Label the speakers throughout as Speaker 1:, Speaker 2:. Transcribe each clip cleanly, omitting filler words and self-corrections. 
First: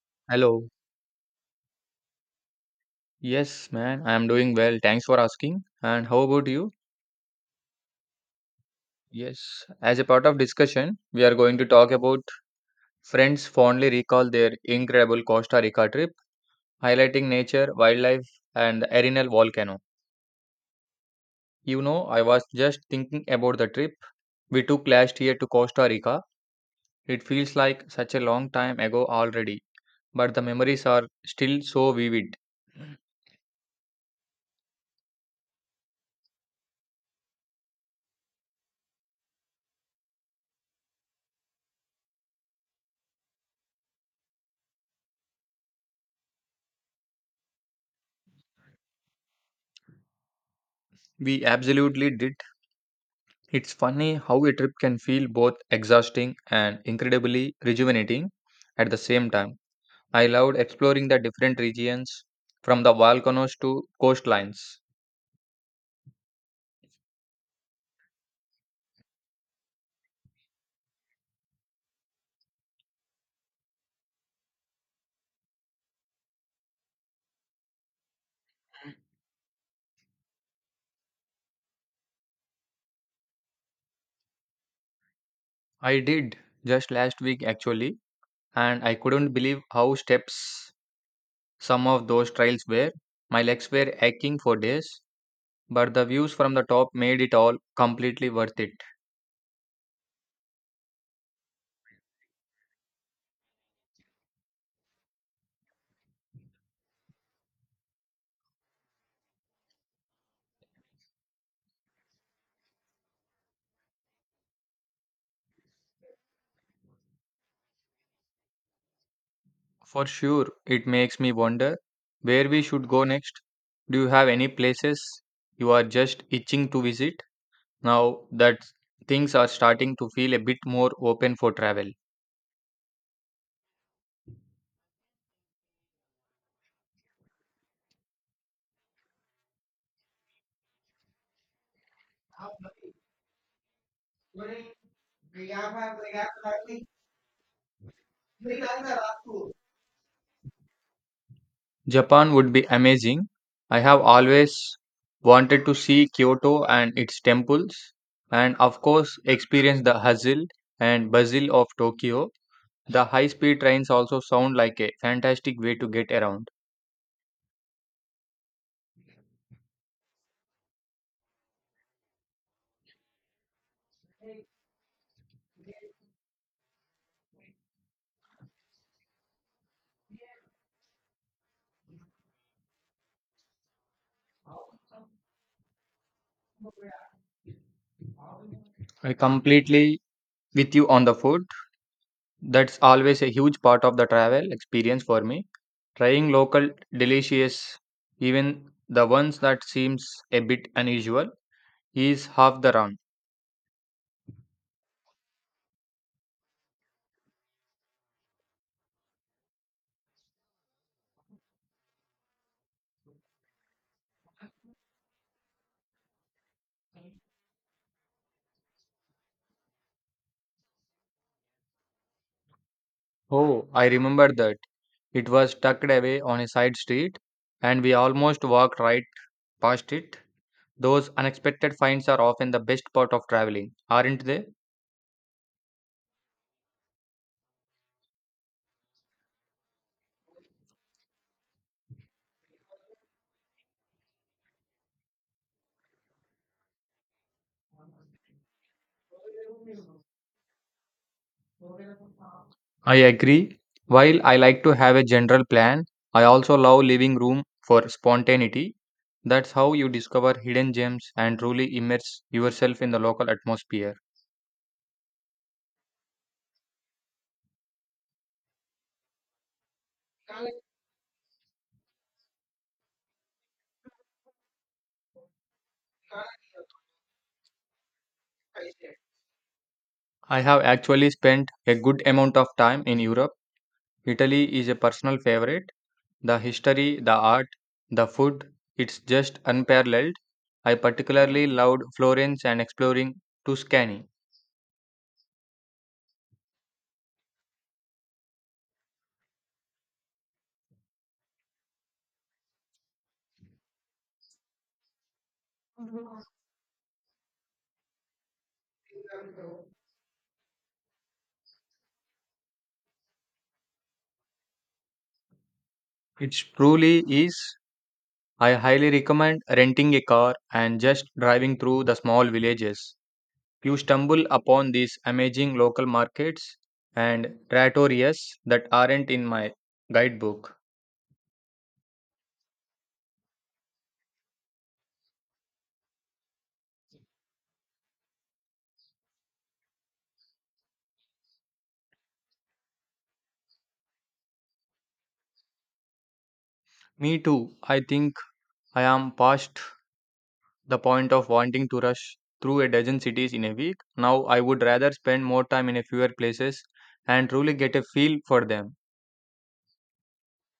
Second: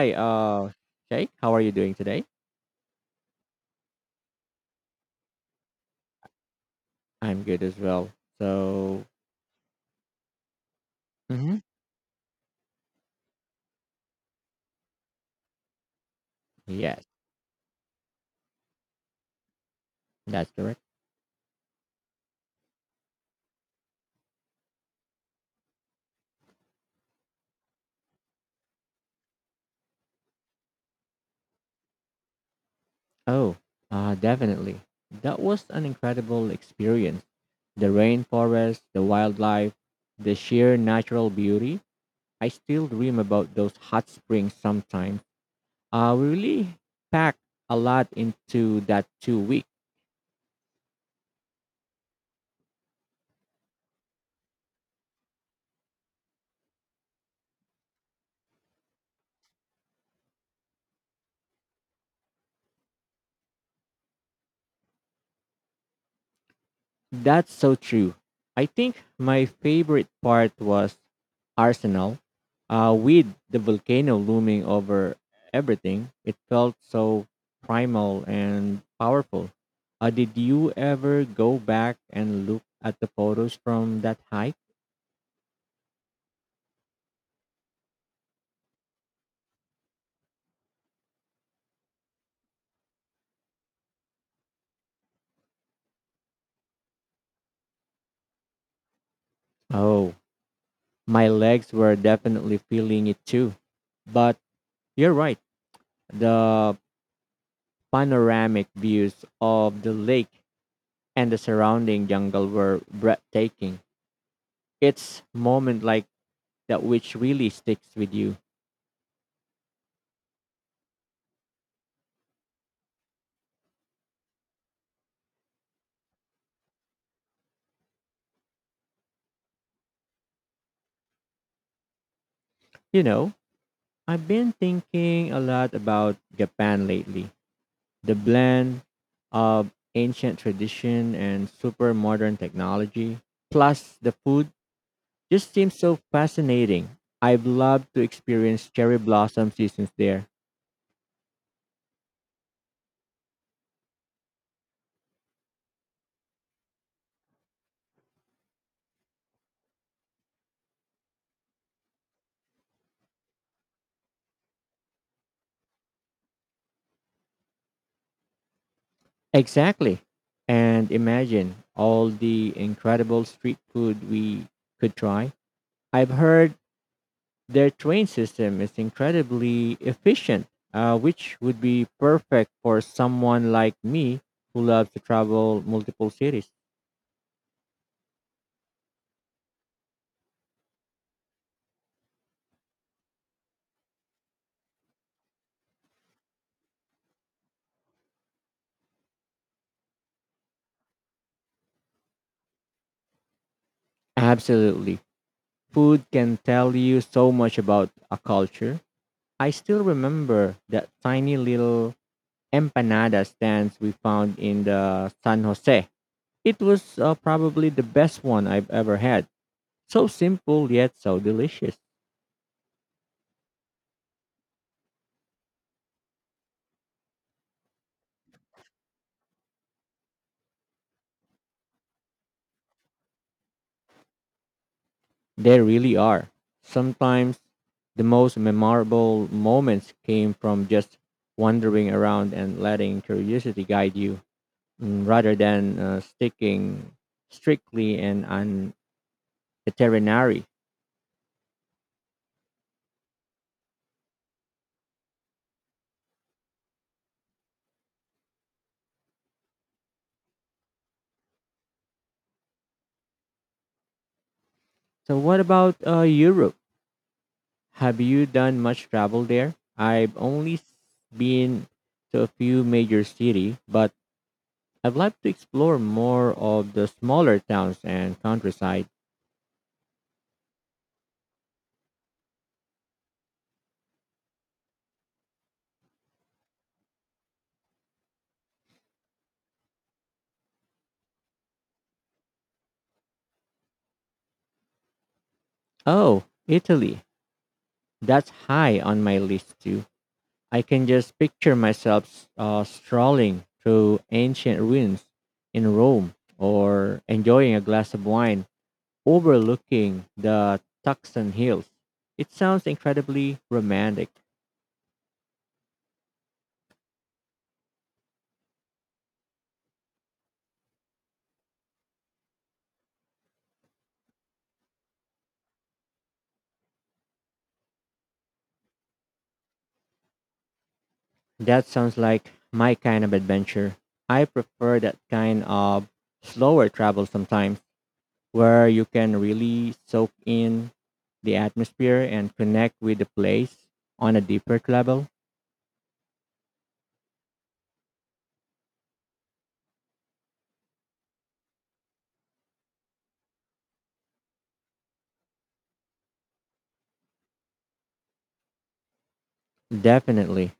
Speaker 1: Hi,
Speaker 2: Hello.
Speaker 1: Shay, how are you doing today?
Speaker 2: Yes, man, I am doing well. Thanks for asking. And how about you?
Speaker 1: I'm good as well. So,
Speaker 2: Yes, as a part of discussion, we are going
Speaker 1: mm-hmm,
Speaker 2: to talk about friends fondly recall their incredible Costa Rica trip,
Speaker 1: yes,
Speaker 2: highlighting nature, wildlife, and the Arenal volcano.
Speaker 1: that's correct.
Speaker 2: You know, I was just thinking about the trip we took last year to Costa Rica. It feels like such a long time ago already, but the memories are still so vivid.
Speaker 1: Oh, definitely. That was an incredible experience. The rainforest, the wildlife, the sheer natural beauty. I still dream about those hot springs sometimes. We really packed a lot into that 2 weeks.
Speaker 2: We absolutely did. It's funny how a trip can feel both exhausting and incredibly rejuvenating at the same time. I loved exploring the different regions from the volcanoes to coastlines.
Speaker 1: That's so true. I think my favorite part was Arsenal. With the volcano looming over everything, it felt so primal and powerful. Did you ever go back and look at the photos from that hike?
Speaker 2: I did, just last week actually, and I couldn't believe how steps some of those trails were. My legs were aching for days, but the views from the top made it all completely worth it.
Speaker 1: Oh, my legs were definitely feeling it too. But you're right, the panoramic views of the lake and the surrounding jungle were breathtaking. It's moment like that which really sticks with you.
Speaker 2: For sure, it makes me wonder where we should go next. Do you have any places you are just itching to visit now that things are starting to feel a bit more open for travel?
Speaker 1: You know, I've been thinking a lot about Japan lately. The blend of ancient tradition and super modern technology, plus the food, just seems so fascinating. I've loved to experience cherry blossom seasons there.
Speaker 2: Japan would be amazing. I have always wanted to see Kyoto and its temples, and of course, experience the hustle and bustle of Tokyo. The high speed trains also sound like a fantastic way to get around.
Speaker 1: Exactly. And imagine all the incredible street food we could try. I've heard their train system is incredibly efficient, which would be perfect for someone like me who loves to travel multiple cities.
Speaker 2: I completely with you on the food. That's always a huge part of the travel experience for me. Trying local delicious, even the ones that seems a bit unusual, is half the run.
Speaker 1: Absolutely. Food can tell you so much about a culture. I still remember that tiny little empanada stands we found in the San Jose. It was probably the best one I've ever had. So simple yet so delicious.
Speaker 2: Oh, I remember that. It was tucked away on a side street and we almost walked right past it. Those unexpected finds are often the best part of traveling, aren't they?
Speaker 1: They really are. Sometimes the most memorable moments came from just wandering around and letting curiosity guide you, rather than sticking strictly and on itinerary.
Speaker 2: I agree. While I like to have a general plan, I also love leaving room for spontaneity. That's how you discover hidden gems and truly immerse yourself in the local atmosphere.
Speaker 1: So, what about Europe? Have you done much travel there? Been to a few major cities, but I'd like to explore more of the smaller towns and countryside.
Speaker 2: I have actually spent a good amount of time in Europe. Italy is a personal favorite. The history, the art, the food, it's just unparalleled. I particularly loved Florence and exploring Tuscany.
Speaker 1: Oh, Italy. That's high on my list too. I can just picture myself strolling through ancient ruins in Rome or enjoying a glass of wine overlooking the Tucson Hills. It sounds incredibly romantic.
Speaker 2: It truly is. I highly recommend renting a car and just driving through the small villages. You stumble upon these amazing local markets and trattorias that aren't in my guidebook.
Speaker 1: That sounds like my kind of adventure. I prefer that kind of slower travel sometimes where you can really soak in the atmosphere and connect with the place on a deeper level.
Speaker 2: Me too. I think I am past the point of wanting to rush through a dozen cities in a week. Now I would rather spend more time in a fewer places and truly get a feel for them.
Speaker 1: Definitely.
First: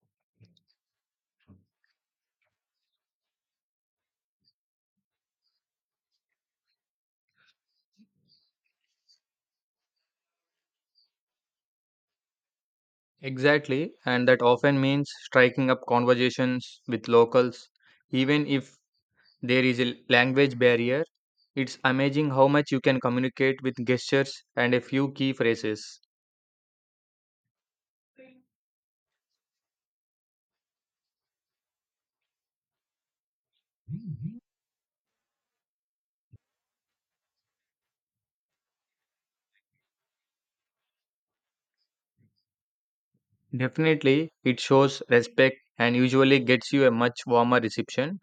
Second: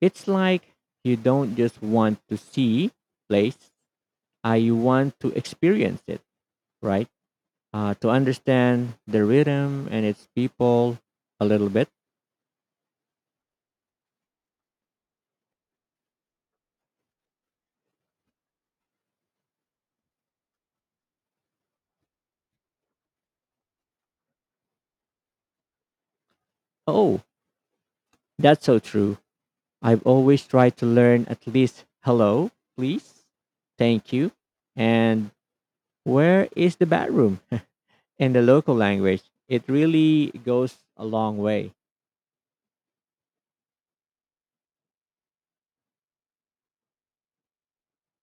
Speaker 1: It's like you don't just want to see place, you want to experience it, right? To understand the rhythm and its people a little bit.
Speaker 2: Exactly, and that often means striking up conversations with locals, even if there is a language barrier. It's amazing how much you can communicate with gestures and a few key phrases.
Speaker 1: Oh, that's so true. I've always tried to learn at least hello, please, thank you, and where is the bathroom in the local language. It really goes a long way.
Speaker 2: Definitely, it shows respect and usually gets you a much warmer reception.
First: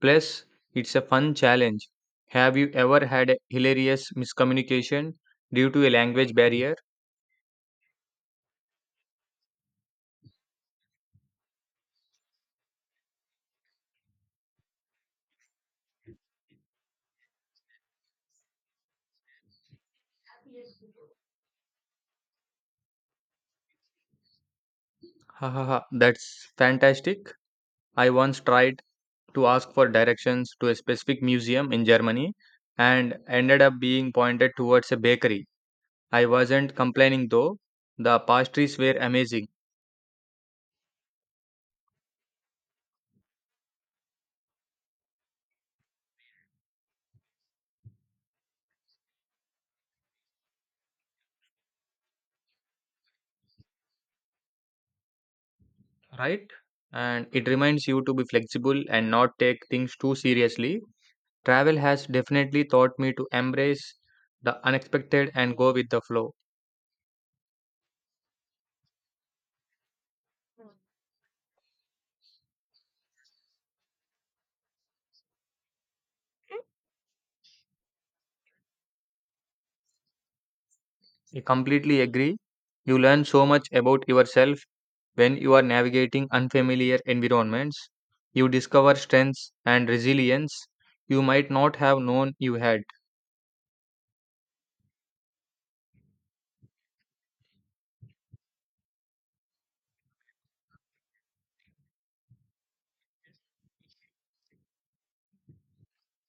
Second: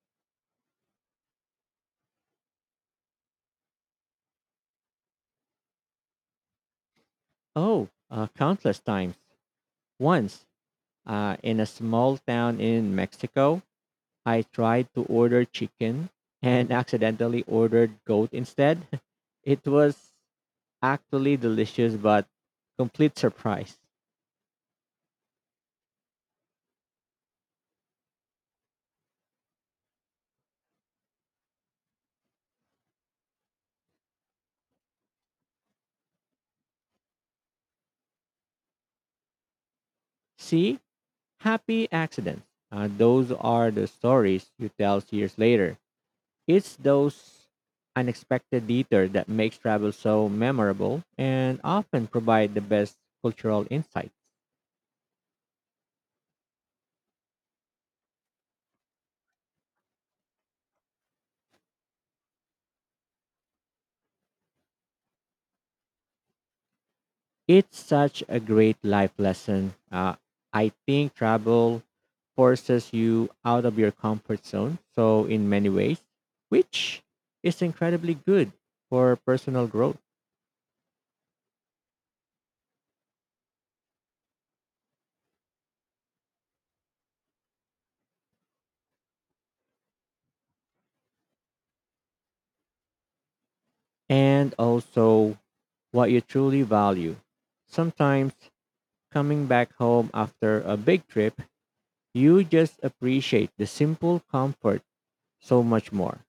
Speaker 2: Plus, it's a fun challenge. Have you ever had a hilarious miscommunication due to a language barrier?
Speaker 1: Oh, countless times. Once, in a small town in Mexico, I tried to order chicken and accidentally ordered goat instead. It was actually delicious, but complete surprise.
Speaker 2: Ha ha ha, that's fantastic. I once tried to ask for directions to a specific museum in Germany and ended up being pointed towards a bakery. I wasn't complaining though. The pastries were amazing,
Speaker 1: See, happy accidents. Those are the stories you tell years later. It's those unexpected detours that makes travel so memorable and often provide the best cultural insight.
Speaker 2: right? And it reminds you to be flexible and not take things too seriously. Travel has definitely taught me to embrace the unexpected and go with the flow.
Speaker 1: It's such a great life lesson. I think travel forces you out of your comfort zone. So, in many ways, which is incredibly good for personal growth
Speaker 2: I completely agree. You learn so much about yourself when you are navigating unfamiliar environments. You discover strengths and resilience you might not have known you had.
Speaker 1: and also what you truly value. Sometimes coming back home after a big trip, you just appreciate the simple comfort so much more.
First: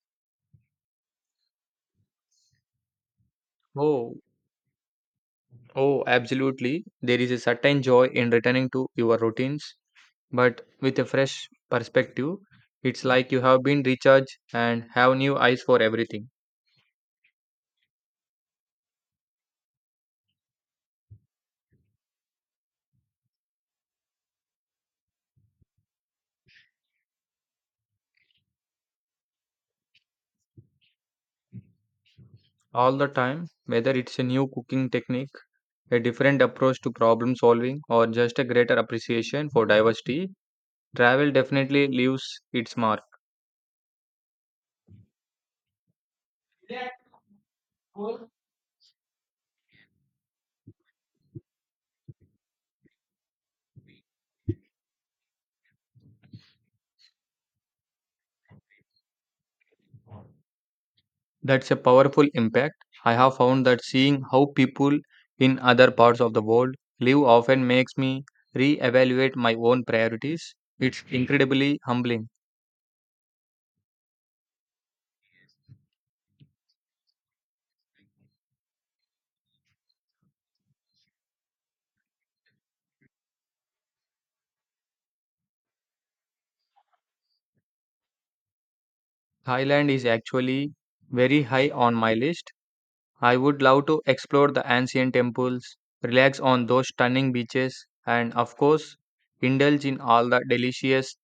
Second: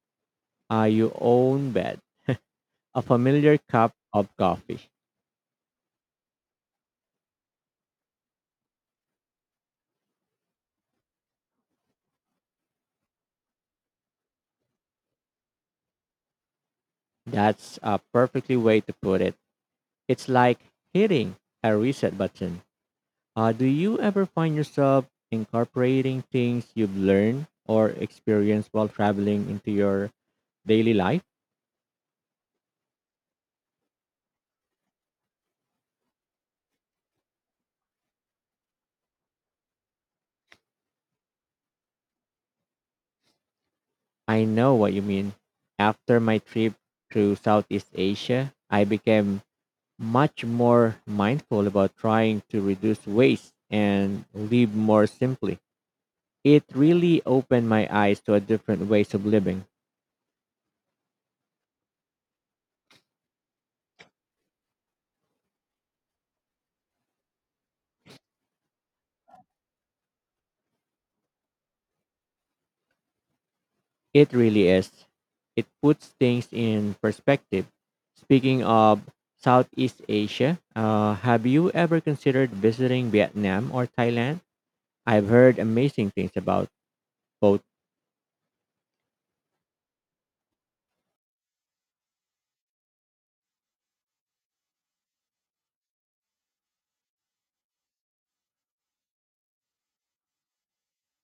Speaker 1: Your own bed, a familiar cup
Speaker 2: Oh,
Speaker 1: of coffee.
Speaker 2: oh, absolutely. There is a certain joy in returning to your routines, but with a fresh perspective. It's like you have been recharged and have new eyes for everything.
Speaker 1: That's a perfectly way to put it. It's like hitting a reset button. Do you ever find yourself incorporating things you've learned or experienced while traveling into your daily life?
Speaker 2: All the time, whether it's a new cooking technique, a different approach to problem solving, or just a greater appreciation for diversity, travel definitely leaves its mark.
Speaker 1: I know what you mean. After my trip through Southeast Asia, I became much more mindful about trying to reduce waste and live more simply. It really opened my eyes to a different ways of living.
Speaker 2: That's a powerful impact. I have found that seeing how people in other parts of the world live often makes me re-evaluate my own priorities. It's incredibly humbling.
Speaker 1: It really is. It puts things in perspective. Speaking of Southeast Asia, have you ever considered visiting Vietnam or Thailand? I've heard amazing things about both.
Speaker 2: Thailand is actually very high on my list. I would love to explore the ancient temples, relax on those stunning beaches, and of course, indulge in all the delicious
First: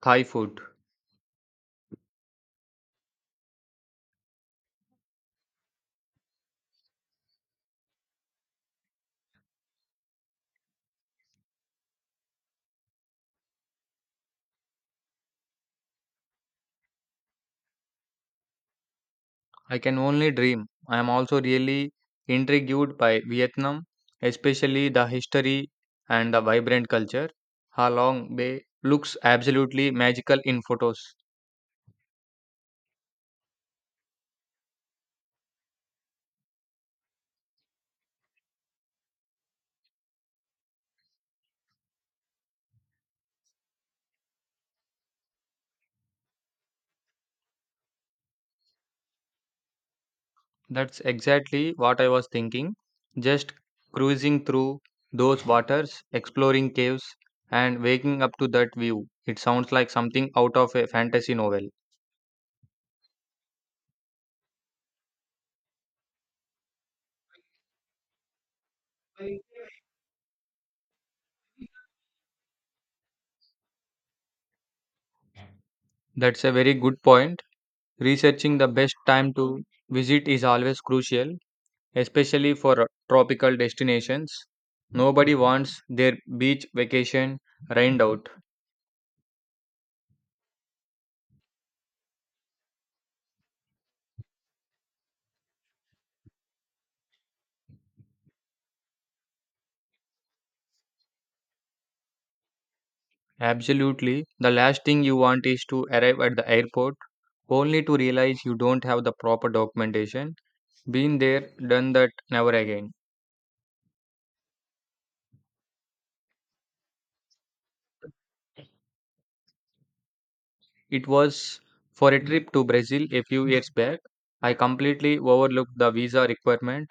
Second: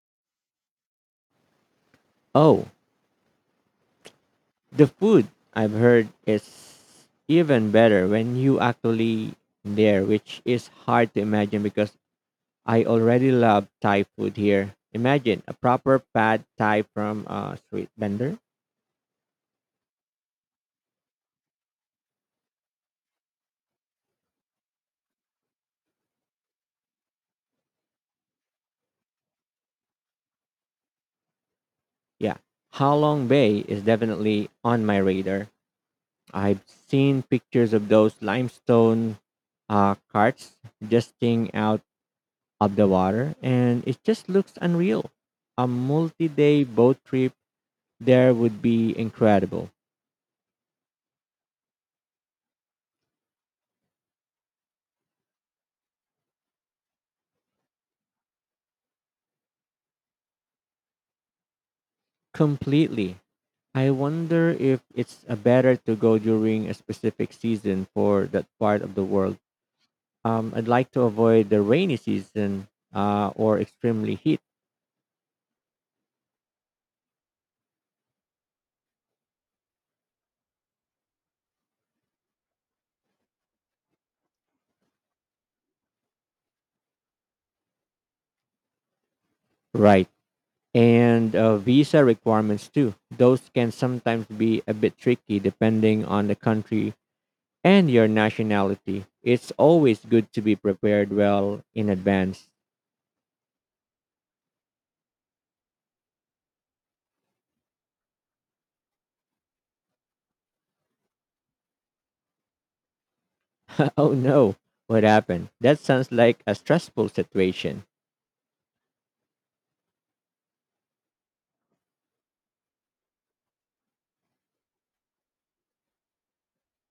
Speaker 2: Thai food.
Speaker 1: Oh, the food I've heard is even better when you actually there, which is hard to imagine because I already love Thai food here. Imagine a proper pad Thai from a street vendor.
Speaker 2: I can only dream. I am also really intrigued by Vietnam, especially the history and the vibrant culture. Ha Long Bay looks absolutely magical in photos.
Speaker 1: Yeah, Halong Bay is definitely on my radar. I've seen pictures of those limestone, carts jutting out of the water, and it just looks unreal. A multi day boat trip there would be incredible.
Speaker 2: That's exactly what I was thinking. Just cruising through those waters, exploring caves, and waking up to that view. It sounds like something out of a fantasy novel.
Speaker 1: Completely. I wonder if it's better to go during a specific season for that part of the world. I'd like to avoid the rainy season, or extremely heat.
Speaker 2: That's a very good point. Researching the best time to visit is always crucial, especially for tropical destinations. Nobody wants their beach vacation rained out.
Speaker 1: Right. And visa requirements too. Those can sometimes be a bit tricky depending on the country and your nationality. It's always good to be prepared well in advance.
Speaker 2: Absolutely. The last thing you want is to arrive at the airport only to realize you don't have the proper documentation. Been there, done that, never again.
Speaker 1: Oh no, what happened? That sounds like a stressful situation.
Speaker 2: It was for a trip to Brazil a few years back. I completely overlooked the visa requirement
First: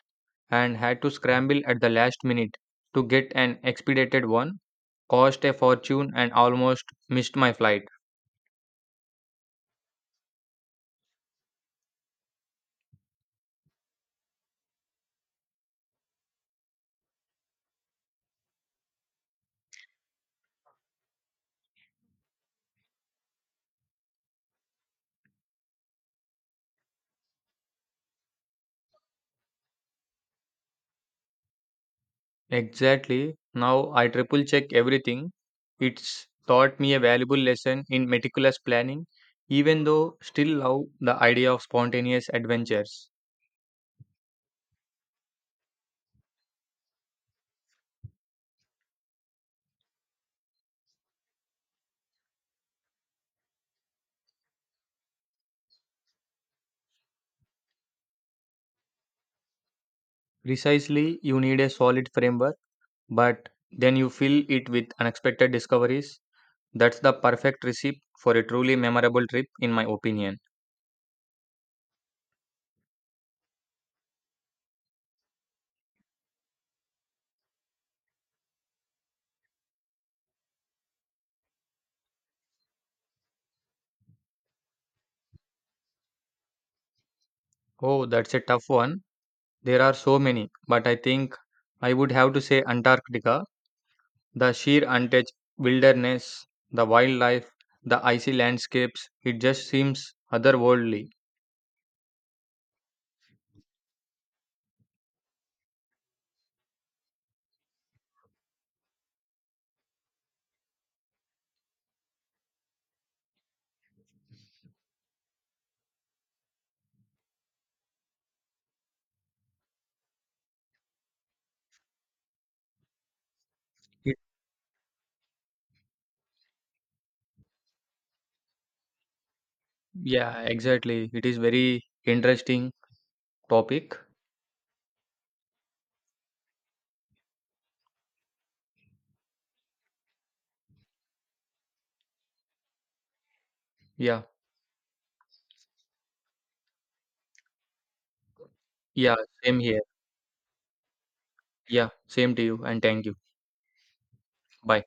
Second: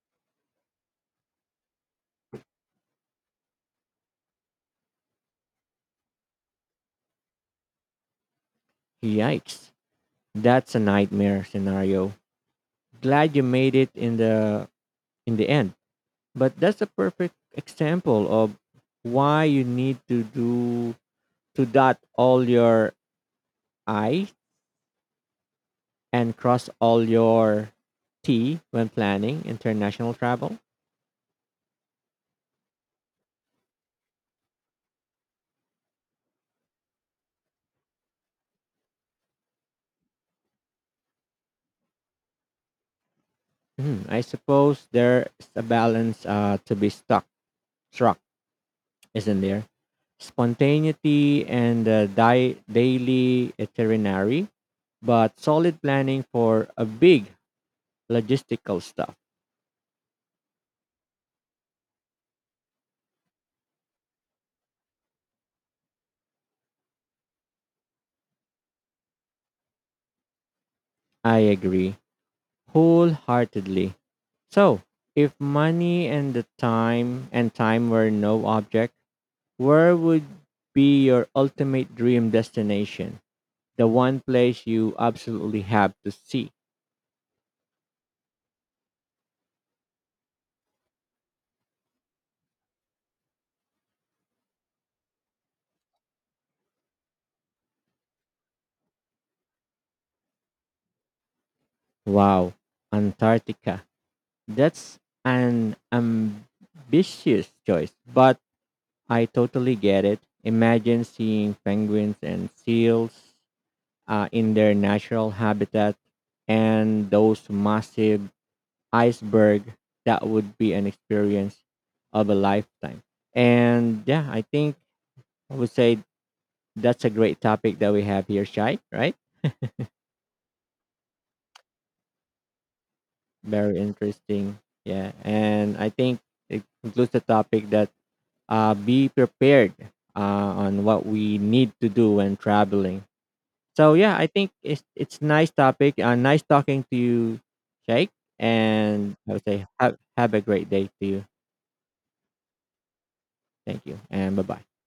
Speaker 2: and had to scramble at the last minute to get an expedited one. Cost a fortune and almost missed my flight.
Speaker 1: Yikes. That's a nightmare scenario. Glad you made it in the end. But that's a perfect example of why you need to do to dot all your I and cross all your T when planning international travel.
Speaker 2: Exactly. Now I triple check everything. It's taught me a valuable lesson in meticulous planning, even though still love the idea of spontaneous adventures.
Speaker 1: Hmm, I suppose there's a balance, struck, isn't there? Spontaneity and daily itinerary, but solid planning for a big logistical stuff.
Speaker 2: Precisely, you need a solid framework but then you fill it with unexpected discoveries. That's the perfect recipe for a truly memorable trip, in my opinion.
Speaker 1: I agree wholeheartedly. So, if money and the time and time were no object, where would be your ultimate dream destination? The one place you absolutely have to see.
Speaker 2: Oh, that's a tough one. There are so many, but I think I would have to say Antarctica. The sheer untouched wilderness, the wildlife, the icy landscapes, it just seems otherworldly.
Speaker 1: Wow, Antarctica. That's an ambitious choice, but I totally get it. Imagine seeing penguins and seals in their natural habitat and those massive iceberg. That would be an experience of a lifetime. And
Speaker 2: It,
Speaker 1: yeah, I think I would say that's a great topic that we have here, Shai, right?
Speaker 2: yeah, exactly. It is very interesting
Speaker 1: Very
Speaker 2: topic.
Speaker 1: interesting. Yeah. And I think it includes the topic that be prepared on what we need to do when traveling. So, yeah,
Speaker 2: Yeah,
Speaker 1: I think it's nice topic. Nice talking to you, Jake.
Speaker 2: yeah,
Speaker 1: And I would
Speaker 2: same
Speaker 1: say
Speaker 2: here.
Speaker 1: have a great day to you.
Speaker 2: Yeah, same to you and thank you.
Speaker 1: Thank you. And bye bye.
Speaker 2: Bye.